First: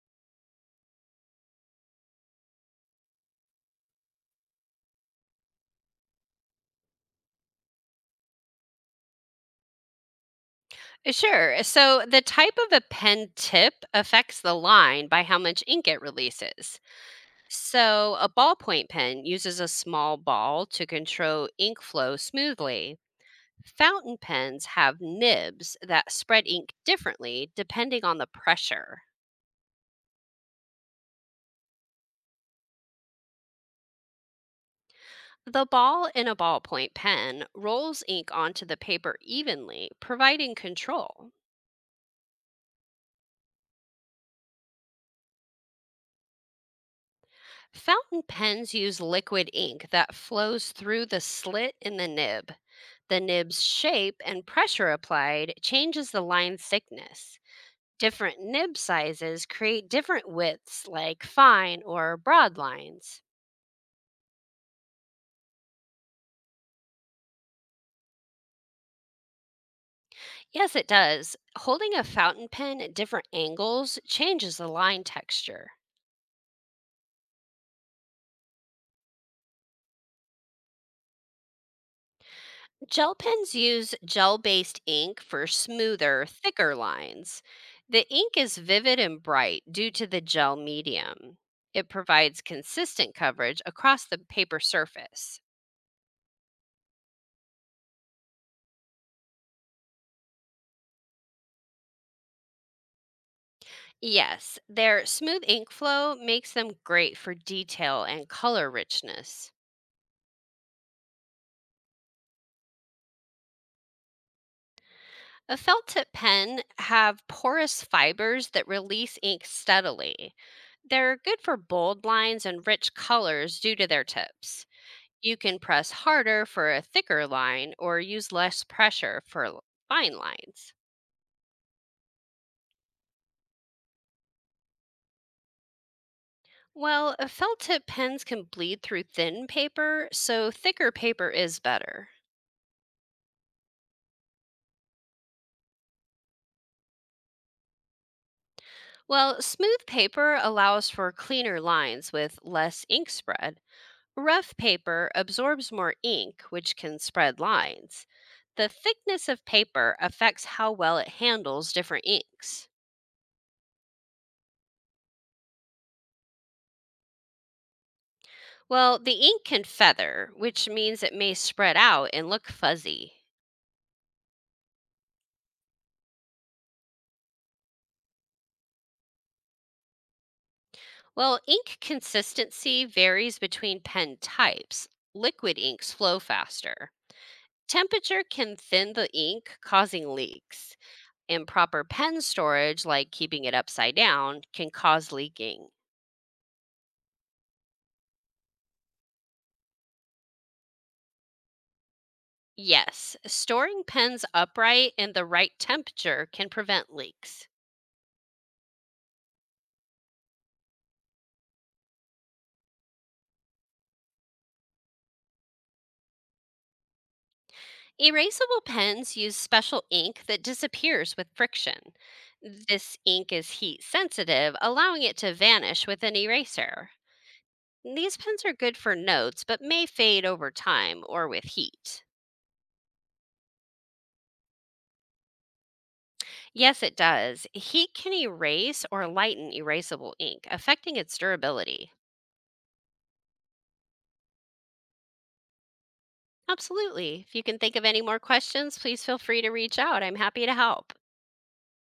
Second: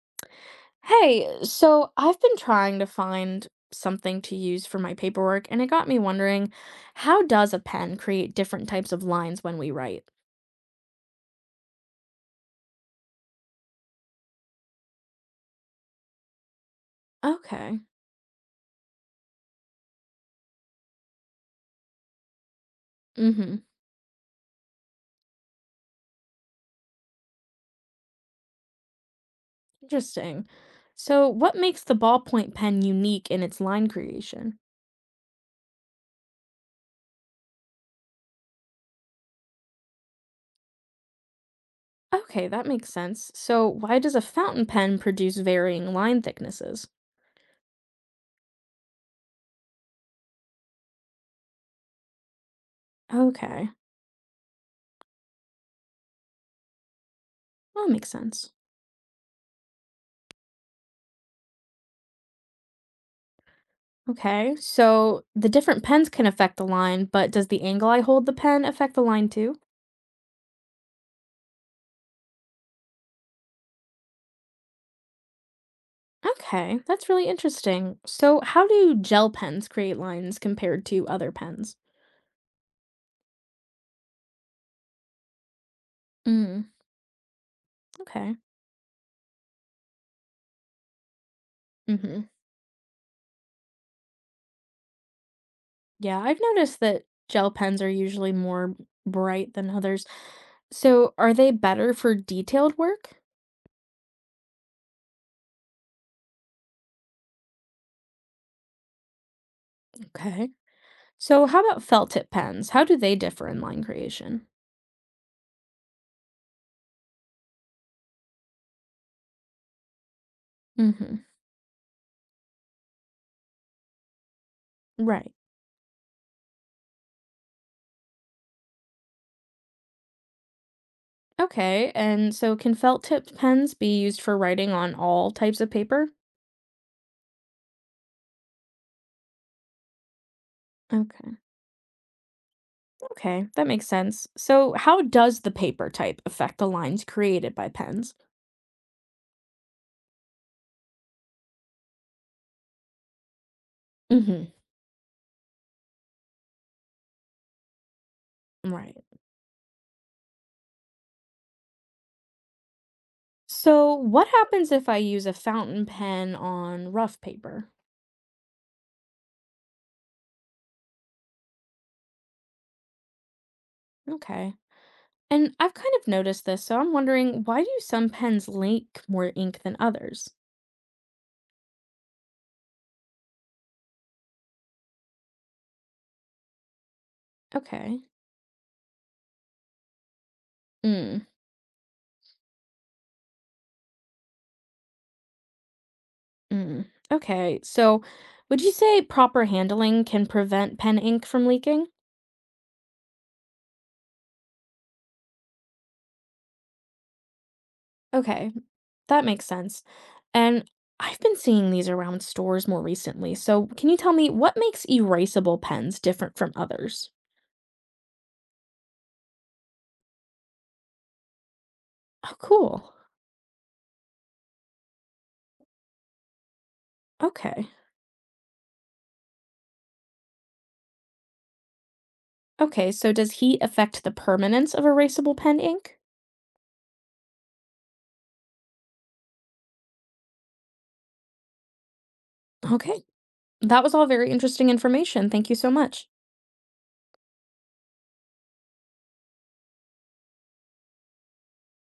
Hey, so I've been trying to find something to use for my paperwork, and it got me wondering, how does a pen create different types of lines when we write? Sure. So the type of a pen tip affects the line by how much ink it releases. Okay. So a ballpoint pen uses a small ball to control ink flow smoothly. Mm-hmm. Fountain pens have nibs that spread ink differently depending on the pressure. Interesting. So, what makes the ballpoint pen unique in its line creation? The ball in a ballpoint pen rolls ink onto the paper evenly, providing control. Okay, that makes sense. So, why does a fountain pen produce varying line thicknesses? Fountain pens use liquid ink that flows through the slit in the nib. The nib's Okay, shape and pressure applied changes the line thickness. that makes Different sense. nib sizes create different widths, like fine or broad lines. Okay, so the different pens can affect the line, but does the angle I hold the pen affect the line too? Yes, it does. Holding a fountain pen at different angles changes the line texture. Okay, that's really interesting. So, how do gel pens create lines compared to other pens? Gel pens use gel based ink for smoother, Mm, thicker lines. The okay. ink is vivid and bright due to the gel medium. It Hmm. provides consistent coverage across the paper surface. Yeah, I've noticed that gel pens are usually more bright than others. So, are they better for detailed work? Yes, their smooth ink flow makes them great for detail and color richness. Okay. So, how about felt tip pens? How do they differ in line creation? A felt tip pen have porous fibers that release ink steadily. They're Hmm. good for bold lines and rich colors due to their tips. Right. You can press harder for a thicker line or use less pressure for fine lines. Okay, and so can felt tip pens be used for writing on all types of paper? Well, felt tip pens can bleed through thin paper, so thicker paper Okay. is better. Okay, that makes sense. So, how does the paper type affect the lines created by pens? Well, smooth paper allows for cleaner lines with less ink spread. Hmm. Rough paper absorbs more ink, which can spread lines. The Right. thickness of paper affects how well it handles different inks. So, what happens if I use a fountain pen on rough paper? Well, the ink can feather, which means it may spread out and look fuzzy. Okay. And I've kind of noticed this, so I'm wondering, why do some pens leak more ink than others? Well, ink consistency varies between pen types. Liquid inks flow faster. Okay. Temperature can thin the ink, causing leaks. Mm, Improper pen storage, like keeping it upside down, can cause leaking. mm. Okay. So, would you say proper handling can prevent pen ink from leaking? Yes, storing pens upright in the right temperature can prevent leaks. Okay. That makes sense. And I've been seeing these around stores more recently. So, can you tell me what makes erasable pens different from others? Erasable pens use special ink that disappears with friction. Oh, cool. This ink is heat sensitive, allowing it to vanish with an eraser. Okay. These pens are good for notes, but may fade over time or with heat. Okay, so does heat affect the permanence of erasable pen ink? Yes, it does. Heat can erase or lighten erasable ink, affecting its durability. Okay. That was all very interesting information. Thank you so much. Absolutely. If you can think of any more questions, please feel free to reach out. I'm happy to help.